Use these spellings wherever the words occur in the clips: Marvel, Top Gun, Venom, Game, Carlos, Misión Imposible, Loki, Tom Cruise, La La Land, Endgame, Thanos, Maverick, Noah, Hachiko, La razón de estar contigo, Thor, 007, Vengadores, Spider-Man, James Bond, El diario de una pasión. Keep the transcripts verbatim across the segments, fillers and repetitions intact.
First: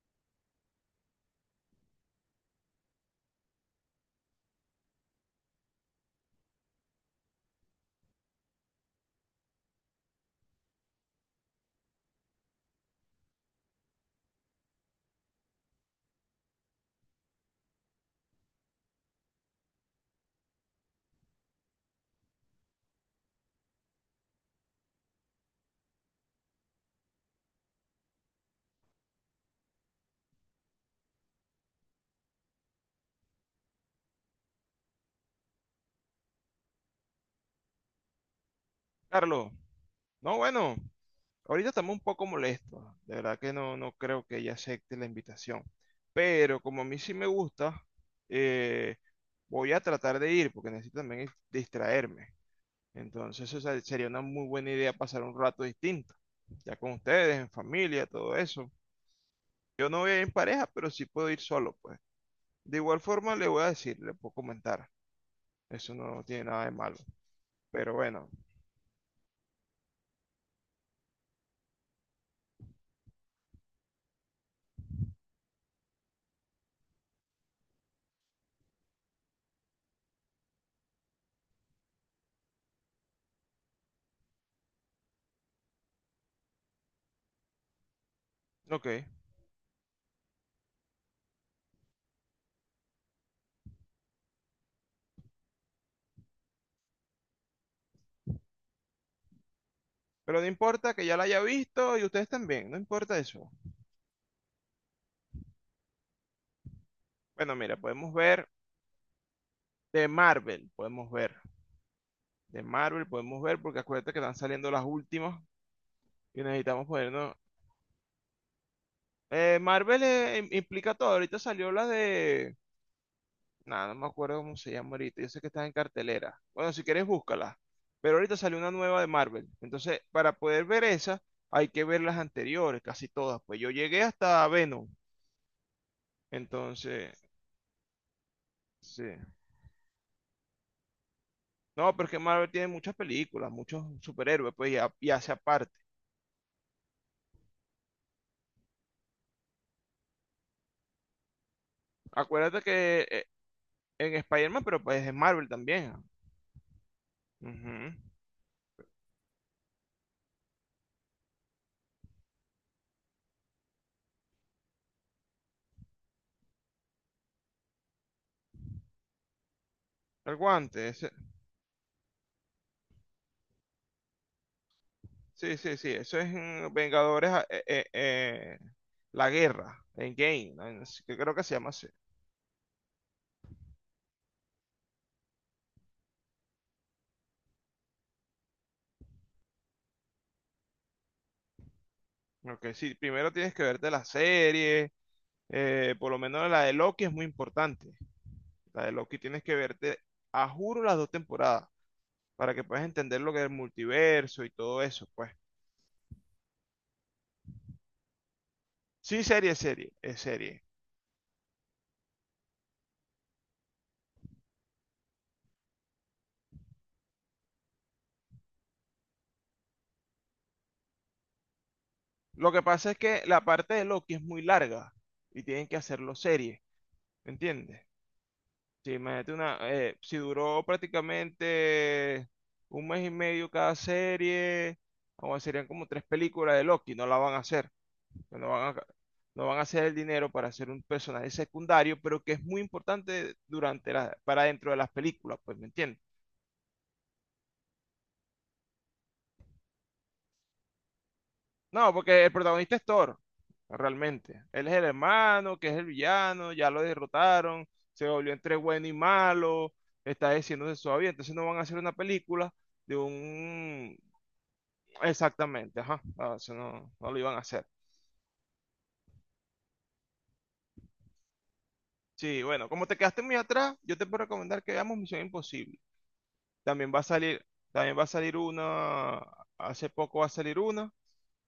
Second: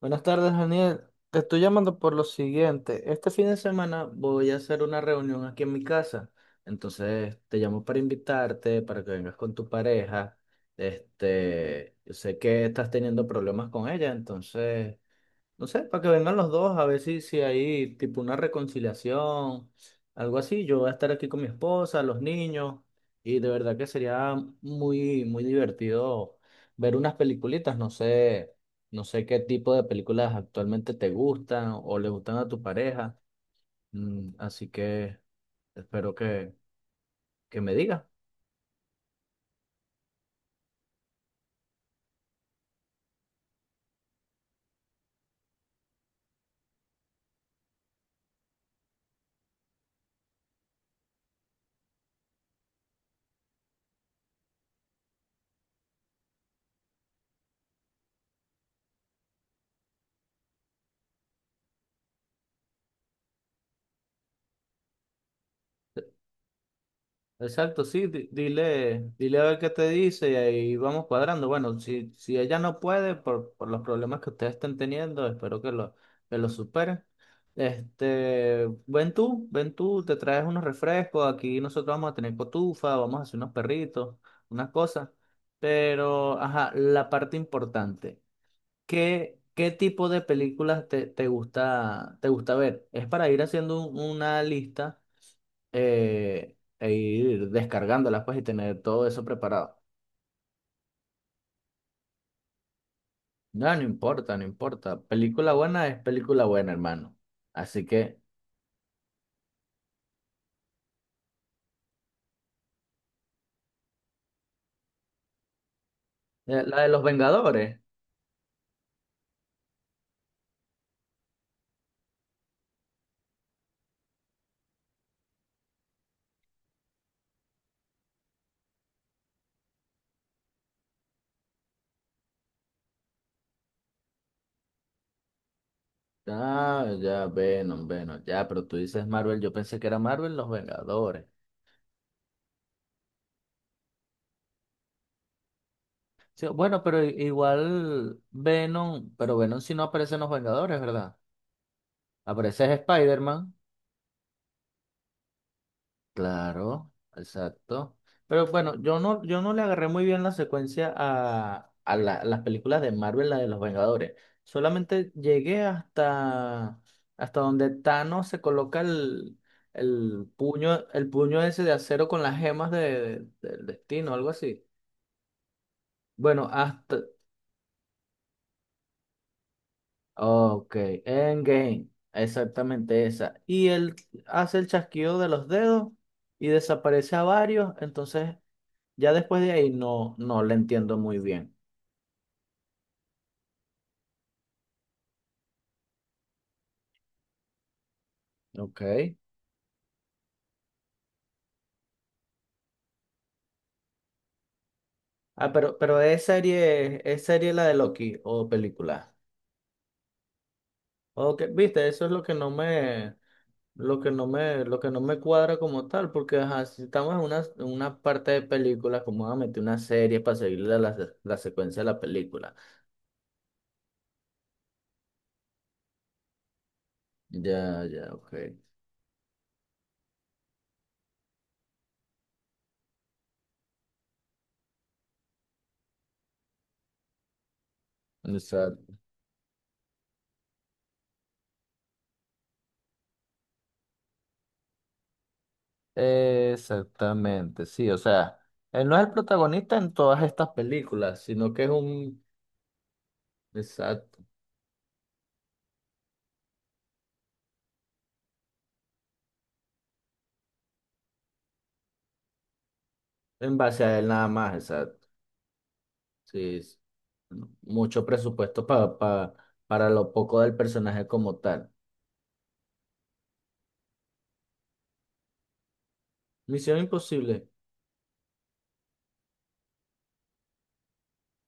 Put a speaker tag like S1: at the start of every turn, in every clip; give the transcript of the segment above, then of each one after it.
S1: Buenas tardes, Daniel. Te estoy llamando por lo siguiente. Este fin de semana voy a hacer una reunión aquí en mi casa. Entonces, te llamo para invitarte, para que vengas con tu pareja. Este, yo sé que estás teniendo problemas con ella, entonces no sé, para que vengan los dos, a ver si, si hay tipo una reconciliación, algo así. Yo voy a estar aquí con mi esposa, los niños, y de verdad que sería muy, muy divertido ver unas peliculitas. No sé, no sé qué tipo de películas actualmente te gustan o le gustan a tu pareja. Mm, así que espero que, que me digas.
S2: Carlos, no, bueno, ahorita estamos un poco molestos. De verdad que no, no creo que ella acepte la invitación. Pero como a mí sí me gusta, eh, voy a tratar de ir porque necesito también distraerme. Entonces, o sea, sería una muy buena idea pasar un rato distinto, ya con ustedes, en familia, todo eso. Yo no voy a ir en pareja, pero sí puedo ir solo, pues. De igual forma, le voy a decir, le puedo comentar. Eso no tiene nada de malo.
S1: Exacto,
S2: Pero
S1: sí,
S2: bueno,
S1: di- dile, dile a ver qué te dice y ahí vamos cuadrando. Bueno, si, si ella no puede por, por los problemas que ustedes estén teniendo, espero que lo, que lo superen. Este, ven tú, ven tú, te traes unos refrescos, aquí nosotros vamos a tener cotufa, vamos a hacer unos perritos, unas cosas. Pero, ajá, la parte importante,
S2: ok.
S1: ¿qué, qué tipo de películas te, te gusta, te gusta ver? Es para ir haciendo un- una lista eh, e ir descargándolas pues y tener todo eso preparado.
S2: Pero no importa que ya la haya visto y ustedes también, no importa eso.
S1: No, no importa, no importa. Película buena es película buena, hermano.
S2: Bueno, mira,
S1: Así
S2: podemos
S1: que,
S2: ver de Marvel, podemos ver. De Marvel podemos ver porque acuérdate que están saliendo las últimas y
S1: eh, la
S2: necesitamos
S1: de los
S2: ponernos...
S1: Vengadores.
S2: Eh, Marvel eh, implica todo. Ahorita salió la de... Nada, no me acuerdo cómo se llama ahorita. Yo sé que está en cartelera. Bueno, si quieres, búscala. Pero ahorita salió una nueva de Marvel. Entonces, para poder ver esa, hay que ver las anteriores, casi todas. Pues yo llegué hasta Venom.
S1: Ah,
S2: Entonces,
S1: ya, Venom, Venom, ya, pero tú
S2: sí.
S1: dices Marvel, yo pensé que era Marvel los Vengadores.
S2: No, pero es que Marvel tiene muchas películas, muchos superhéroes, pues, y, ha- y hace aparte.
S1: Sí, bueno, pero i- igual Venom, pero Venom si no aparece en los Vengadores, ¿verdad?
S2: Acuérdate
S1: Aparece es
S2: que eh,
S1: Spider-Man.
S2: en Spider-Man, pero pues es Marvel también. Ah.
S1: Claro, exacto.
S2: Ujú.
S1: Pero bueno, yo no, yo no le agarré muy bien la secuencia a, a la- las películas de Marvel, la de los Vengadores. Solamente llegué hasta, hasta donde Thanos se coloca el, el
S2: El
S1: puño,
S2: guante,
S1: el
S2: ese-
S1: puño ese de acero con las gemas de, del destino, algo así.
S2: sí, sí, sí, eso es
S1: Bueno,
S2: en
S1: hasta.
S2: Vengadores, ah, eh, eh, eh, la guerra, en
S1: Ok,
S2: Game, que creo que se llama así.
S1: Endgame. Exactamente esa. Y él hace el chasquido de los dedos y desaparece a varios. Entonces ya después de ahí no, no la entiendo muy bien.
S2: Ok, sí, primero tienes que verte la serie, eh, por lo menos la de Loki es muy importante. La de
S1: Ok.
S2: Loki tienes que verte, a juro, las dos temporadas, para que puedas entender lo que es el multiverso y todo eso, pues.
S1: Ah, pero, pero es serie, es serie la de Loki o película.
S2: Sí, serie, serie, es serie.
S1: Ok, viste, eso es lo que no me, lo que no me, lo que no me cuadra como tal, porque ajá, si estamos en una, en una parte de película, ¿como van a meter una serie para seguir la, la, la secuencia de la
S2: Lo
S1: película?
S2: que pasa es que la parte de Loki es muy larga y tienen que hacerlo serie, ¿me entiendes?
S1: Ya, ya, ok.
S2: Sí, imagínate una, eh, si duró prácticamente un mes y medio cada serie, o serían como tres películas de Loki, no la van a hacer, no van a,
S1: Exact-
S2: no van a hacer el dinero para hacer un personaje secundario, pero que es muy importante durante la, para dentro de las películas, pues, ¿me entiendes?
S1: Exactamente, sí, o sea, él no es el protagonista en todas estas películas, sino que es
S2: No,
S1: un...
S2: porque el protagonista es Thor,
S1: Exacto.
S2: realmente. Él es el hermano, que es el villano, ya lo derrotaron, se volvió entre bueno y malo, está diciéndose suave, entonces no van a hacer una película de
S1: En base a
S2: un...
S1: él nada más, exacto.
S2: Exactamente, ajá, ah, eso
S1: Sí, es
S2: no, no lo iban a hacer.
S1: mucho presupuesto pa- pa- para lo poco del personaje como tal.
S2: Sí, bueno, como te quedaste muy atrás, yo te puedo recomendar que veamos Misión Imposible.
S1: Misión
S2: También va a salir,
S1: Imposible.
S2: también va a salir una, hace poco va a salir una,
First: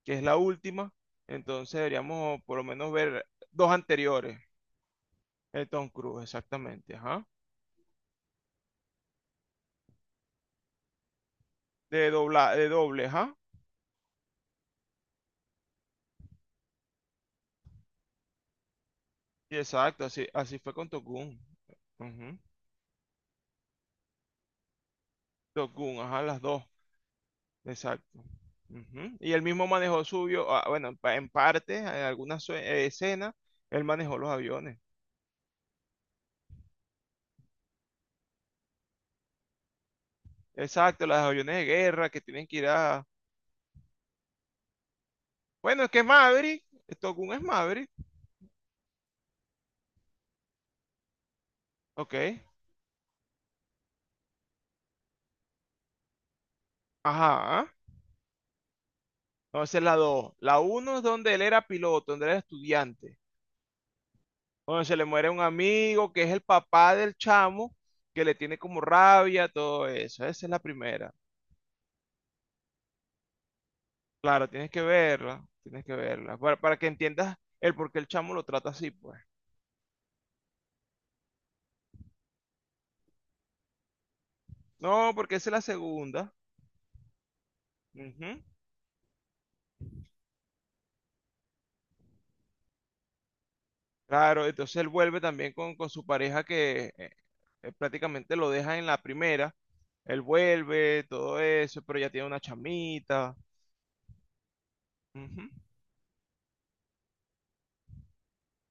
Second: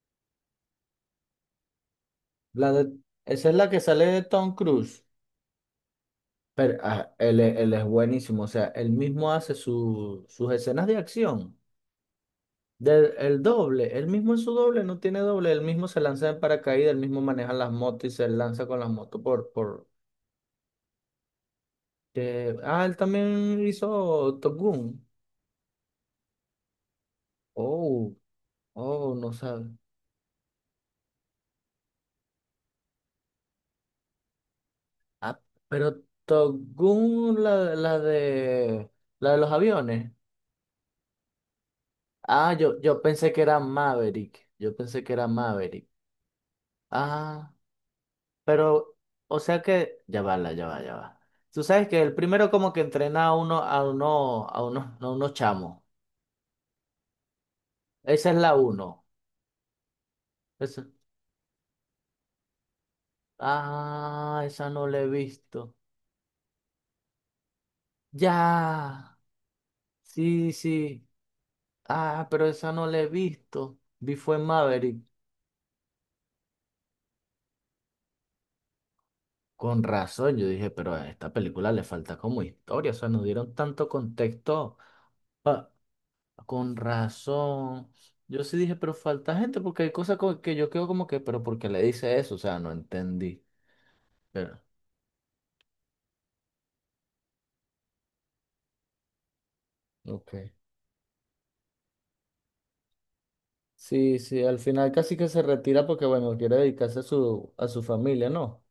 S2: que es la última, entonces deberíamos por lo
S1: La
S2: menos
S1: de-
S2: ver
S1: esa es
S2: dos
S1: la que sale de
S2: anteriores.
S1: Tom Cruise.
S2: El Tom Cruise,
S1: Pero
S2: exactamente,
S1: ah,
S2: ajá.
S1: él, es él es buenísimo. O sea, él mismo hace su- sus escenas de acción.
S2: De dobla, de doble,
S1: Del,
S2: ajá.
S1: el doble. Él mismo es su doble, no tiene doble. Él mismo se lanza en paracaídas, él mismo maneja las motos y se lanza con las motos por,
S2: Sí,
S1: por...
S2: exacto, así, así fue con Top Gun. Ujú.
S1: que- ah, él también hizo Top Gun.
S2: Top Gun, ajá, las dos,
S1: Oh,
S2: exacto.
S1: oh,
S2: Ujú.
S1: no
S2: Y él mismo
S1: sabe.
S2: manejó suyo, ah, bueno, en, pa- en parte, en algunas sue- eh, escenas, él manejó los aviones.
S1: Ah, pero Togun, la, la de la de los aviones.
S2: Exacto, los aviones de guerra que tienen
S1: Ah,
S2: que ir
S1: yo, yo
S2: a...
S1: pensé que era Maverick. Yo pensé que era
S2: Bueno,
S1: Maverick.
S2: es que es Maverick, Top Gun es
S1: Ah,
S2: Maverick,
S1: pero, o sea que, ya va, la- ya va, ya va. Tú sabes que el
S2: ok.
S1: primero como que entrena a uno, a uno, a uno, a unos chamos.
S2: Ajá,
S1: Esa es la uno.
S2: entonces la dos. La
S1: Esa-
S2: uno es donde él era piloto, donde él era estudiante.
S1: Ah, esa
S2: Bueno,
S1: no
S2: se
S1: la
S2: le
S1: he
S2: muere un
S1: visto.
S2: amigo que es el papá del chamo, que le tiene como
S1: Ya.
S2: rabia, todo eso. Esa es
S1: Sí,
S2: la
S1: sí.
S2: primera.
S1: Ah, pero esa no la he visto. Vi fue
S2: Claro, tienes que
S1: Maverick.
S2: verla, tienes que verla, para, para que entiendas el por qué el chamo lo trata así, pues.
S1: Con razón, yo dije, pero a esta película le falta como historia, o sea, nos dieron tanto contexto.
S2: No, porque esa es la
S1: pa-
S2: segunda.
S1: con razón.
S2: Ujú.
S1: Yo sí dije, pero falta gente, porque hay cosas co- que yo quedo como que, pero ¿por qué le dice eso? O sea, no entendí.
S2: Claro,
S1: Pero,
S2: entonces él vuelve también con, con su pareja que eh, eh, prácticamente lo deja en la primera. Él
S1: ok.
S2: vuelve, todo eso, pero ya tiene una chamita.
S1: Sí, sí, al final casi que se
S2: Ujú.
S1: retira porque, bueno, quiere dedicarse a su, a su familia, ¿no?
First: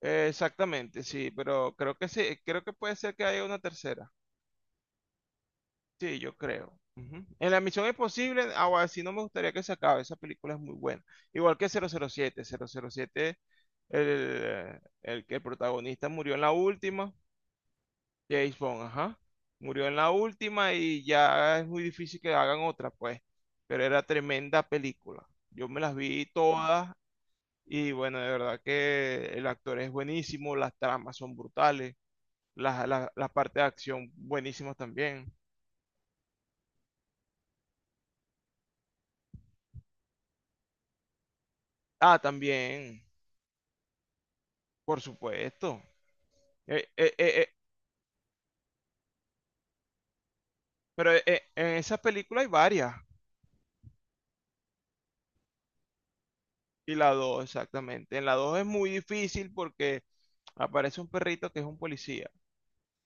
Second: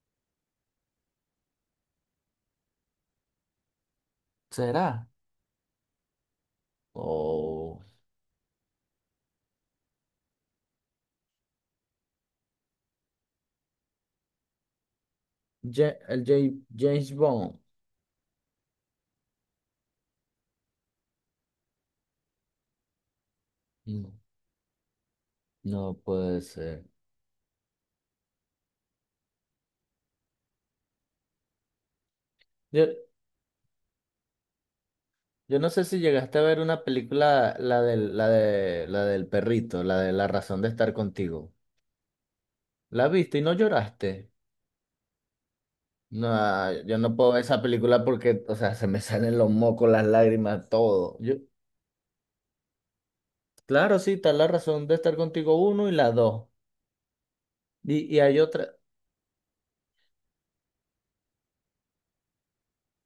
S2: Eh, Exactamente, sí, pero creo que sí, creo que puede ser que haya una tercera.
S1: ¿Será?
S2: Sí, yo creo. Ujú. En La
S1: O
S2: Misión Imposible, ahora sí no me gustaría que se acabe, esa película es muy buena. Igual que cero cero siete, cero cero siete, el, el que el
S1: Ja-
S2: protagonista
S1: el
S2: murió en
S1: Ja-
S2: la
S1: James
S2: última,
S1: Bond.
S2: James Bond, ajá, murió en la última y ya es muy difícil que hagan otra, pues, pero era
S1: No,
S2: tremenda película. Yo me
S1: no
S2: las vi
S1: puede ser.
S2: todas y bueno, de verdad que el actor es buenísimo, las tramas son brutales, las, las, las partes de acción buenísimas también.
S1: Yo no sé si llegaste a ver una película, la del, la de, la del perrito, la de La razón de estar contigo.
S2: Ah, también.
S1: ¿La viste y no lloraste?
S2: Por supuesto.
S1: No, ah,
S2: Eh,
S1: yo no
S2: eh, eh,
S1: puedo ver
S2: eh,
S1: esa película porque, o sea, se me salen los mocos, las lágrimas,
S2: pero
S1: todo.
S2: eh,
S1: Yo,
S2: eh, en esa película hay varias.
S1: claro, sí, está La razón de estar contigo uno y la dos.
S2: Y la dos
S1: Y,
S2: exactamente.
S1: y
S2: En la
S1: hay
S2: dos es
S1: otra.
S2: muy difícil porque aparece un perrito que es un policía.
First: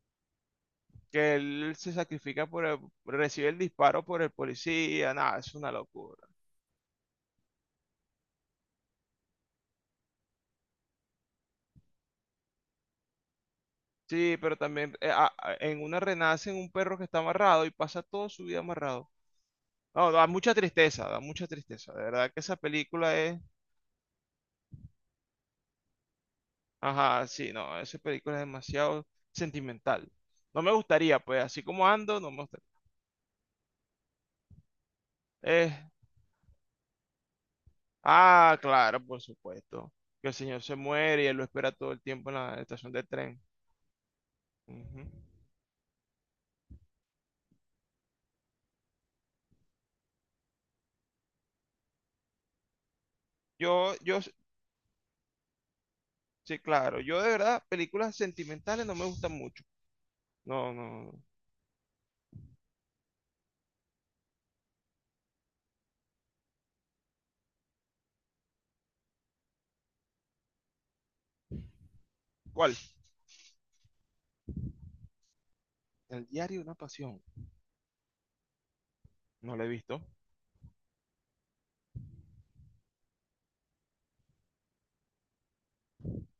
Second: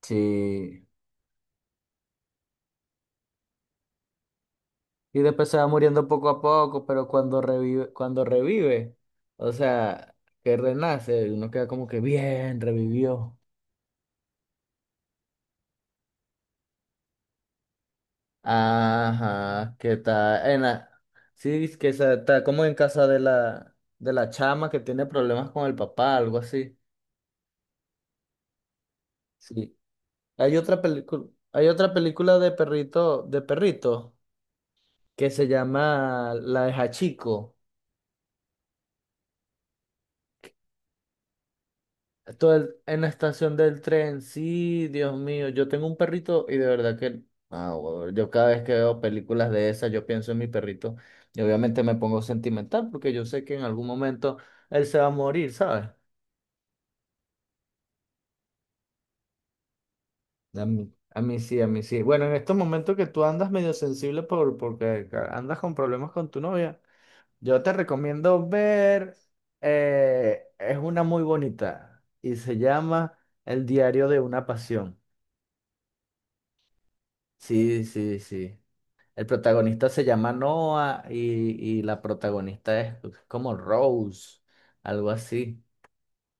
S1: Sí.
S2: Que él se sacrifica por el- recibe el disparo por el policía.
S1: Y
S2: Nada,
S1: después
S2: es
S1: se va
S2: una
S1: muriendo
S2: locura.
S1: poco a poco, pero cuando revive, cuando revive, o sea, que renace, uno queda como que bien, revivió.
S2: Sí, pero también eh, a- a- en una renacen un perro que está amarrado y pasa toda su vida amarrado.
S1: Ajá, ¿qué
S2: No, da
S1: tal?
S2: mucha
S1: En la-
S2: tristeza, da mucha
S1: Sí, es que
S2: tristeza. De
S1: esa-
S2: verdad que
S1: está
S2: esa
S1: como en casa
S2: película
S1: de
S2: es...
S1: la, de la chama que tiene problemas con el papá, algo así.
S2: Ajá, sí, no, esa película es demasiado
S1: Sí.
S2: sentimental.
S1: Hay
S2: No me
S1: otra
S2: gustaría,
S1: película,
S2: pues, así
S1: hay
S2: como
S1: otra
S2: ando, no
S1: película
S2: me
S1: de
S2: gustaría.
S1: perrito, de perrito, que se
S2: Eh,
S1: llama La de Hachiko.
S2: ah, claro, por supuesto. Que el señor se muere y él lo espera todo el tiempo en
S1: Todo
S2: la
S1: el-
S2: estación
S1: en
S2: de
S1: la
S2: tren.
S1: estación del tren. Sí,
S2: Ujú.
S1: Dios mío, yo tengo un perrito y de verdad que ah, huevón, yo cada vez que veo películas de esas, yo pienso en mi perrito y obviamente me pongo sentimental porque yo sé que en algún
S2: Yo, yo, s-
S1: momento él se va a morir, ¿sabes?
S2: sí, claro. Yo de verdad, películas sentimentales no me gustan mucho.
S1: A
S2: No,
S1: mí,
S2: no.
S1: a
S2: no.
S1: mí sí, a mí sí. Bueno, en estos momentos que tú andas medio sensible por, porque ca- andas con problemas con tu novia, yo te recomiendo ver, eh, es una muy bonita y se
S2: ¿Cuál?
S1: llama El diario de una pasión.
S2: El diario de una pasión.
S1: Sí, sí, sí. El
S2: No lo he
S1: protagonista
S2: visto.
S1: se llama Noah y, y la protagonista es como Rose, algo así.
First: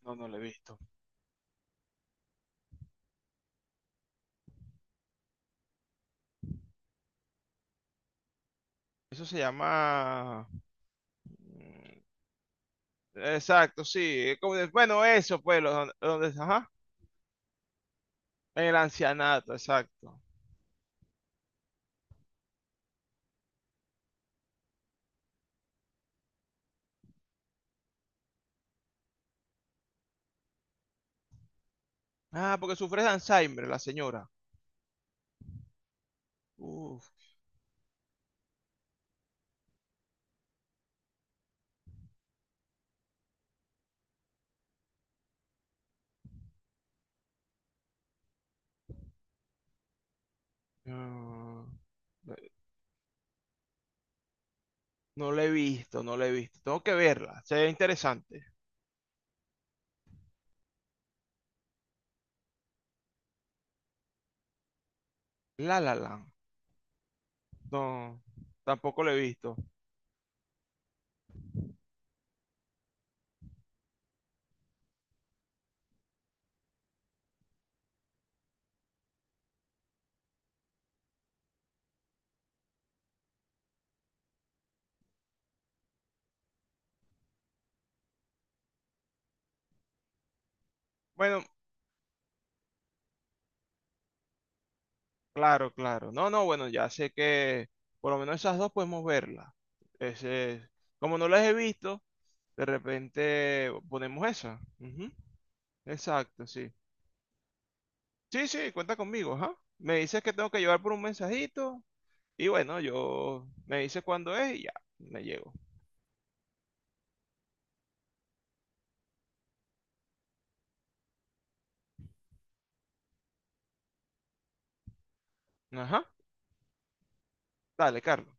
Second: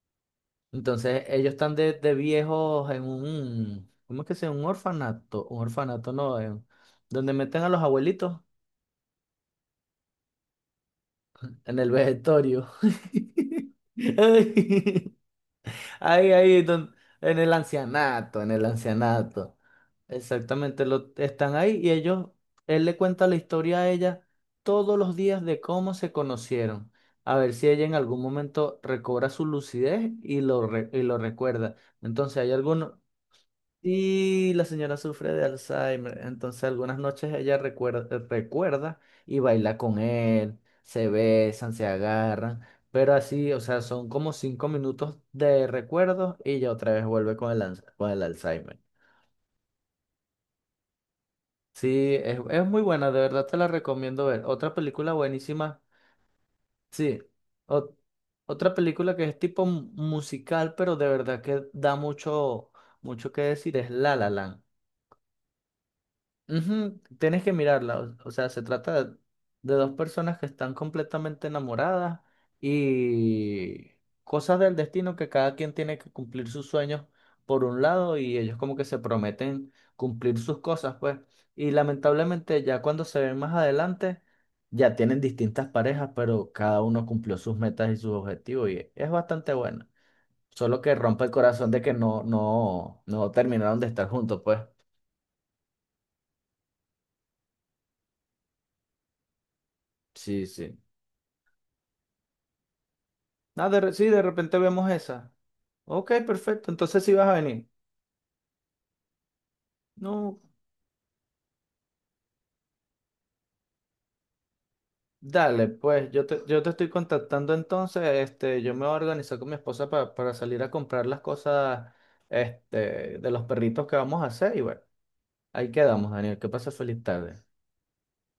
S2: No, no lo he visto.
S1: Entonces, ellos están de, de viejos en un, ¿cómo es que se llama? Un orfanato, un orfanato no, en- donde meten a los abuelitos
S2: Eso se llama...
S1: en el
S2: mm,
S1: vegetorio.
S2: exacto, sí. Es como de- Bueno,
S1: Ay,
S2: eso, pues, lo- donde,
S1: ahí, ahí,
S2: ajá.
S1: don- en el ancianato, en el
S2: En el ancianato,
S1: ancianato.
S2: exacto.
S1: Exactamente, lo, están ahí y ellos, él le cuenta la historia a ella todos los días de cómo se conocieron. A ver si ella en algún momento recobra su lucidez y lo, re- y lo recuerda. Entonces, hay
S2: Ah, porque
S1: algunos.
S2: sufre de Alzheimer la señora.
S1: Y la señora sufre de Alzheimer, entonces algunas
S2: Uf.
S1: noches ella recuerda, eh, recuerda y baila con él, se besan, se agarran, pero así, o sea, son como cinco minutos de recuerdo y ya otra vez vuelve con el, ans- con el Alzheimer.
S2: No,
S1: Sí, es, es muy buena, de verdad te la recomiendo ver. Otra película
S2: no la he
S1: buenísima,
S2: visto, no la he visto. Tengo que
S1: sí,
S2: verla, se ve
S1: o-
S2: interesante.
S1: otra película que es tipo mu- musical, pero de verdad que da mucho, mucho que decir, es La La Land.
S2: La La Land.
S1: Ujú, tienes que mirarla, o,
S2: No,
S1: o sea, se
S2: tampoco
S1: trata
S2: la
S1: de,
S2: he visto.
S1: de dos personas que están completamente enamoradas y cosas del destino que cada quien tiene que cumplir sus sueños por un lado y ellos como que se prometen cumplir sus cosas, pues. Y lamentablemente ya cuando se ven más adelante, ya tienen distintas parejas, pero cada uno cumplió sus metas y sus objetivos y es bastante bueno. Solo que rompe el
S2: Bueno,
S1: corazón de que no, no, no terminaron de estar juntos, pues.
S2: claro, claro. No, no, bueno, ya sé que por lo menos esas dos podemos verla.
S1: Sí,
S2: Ese,
S1: sí.
S2: como no las he visto, de
S1: Ah,
S2: repente
S1: de re- sí, de
S2: ponemos
S1: repente
S2: esa.
S1: vemos
S2: Ujú,
S1: esa. Ok,
S2: exacto,
S1: perfecto.
S2: sí.
S1: Entonces sí vas a venir.
S2: Sí, sí, cuenta conmigo, ajá. Me dices que
S1: No,
S2: tengo que llevar por un mensajito. Y bueno, yo me dice cuándo es y ya, me llego.
S1: dale, pues yo te, yo te estoy contactando entonces. Este, yo me voy a organizar con mi esposa pa- para salir a comprar las cosas este, de los perritos que vamos a hacer. Y bueno, ahí quedamos,
S2: Ajá.
S1: Daniel. Que pases feliz tarde.
S2: Dale, Carlos.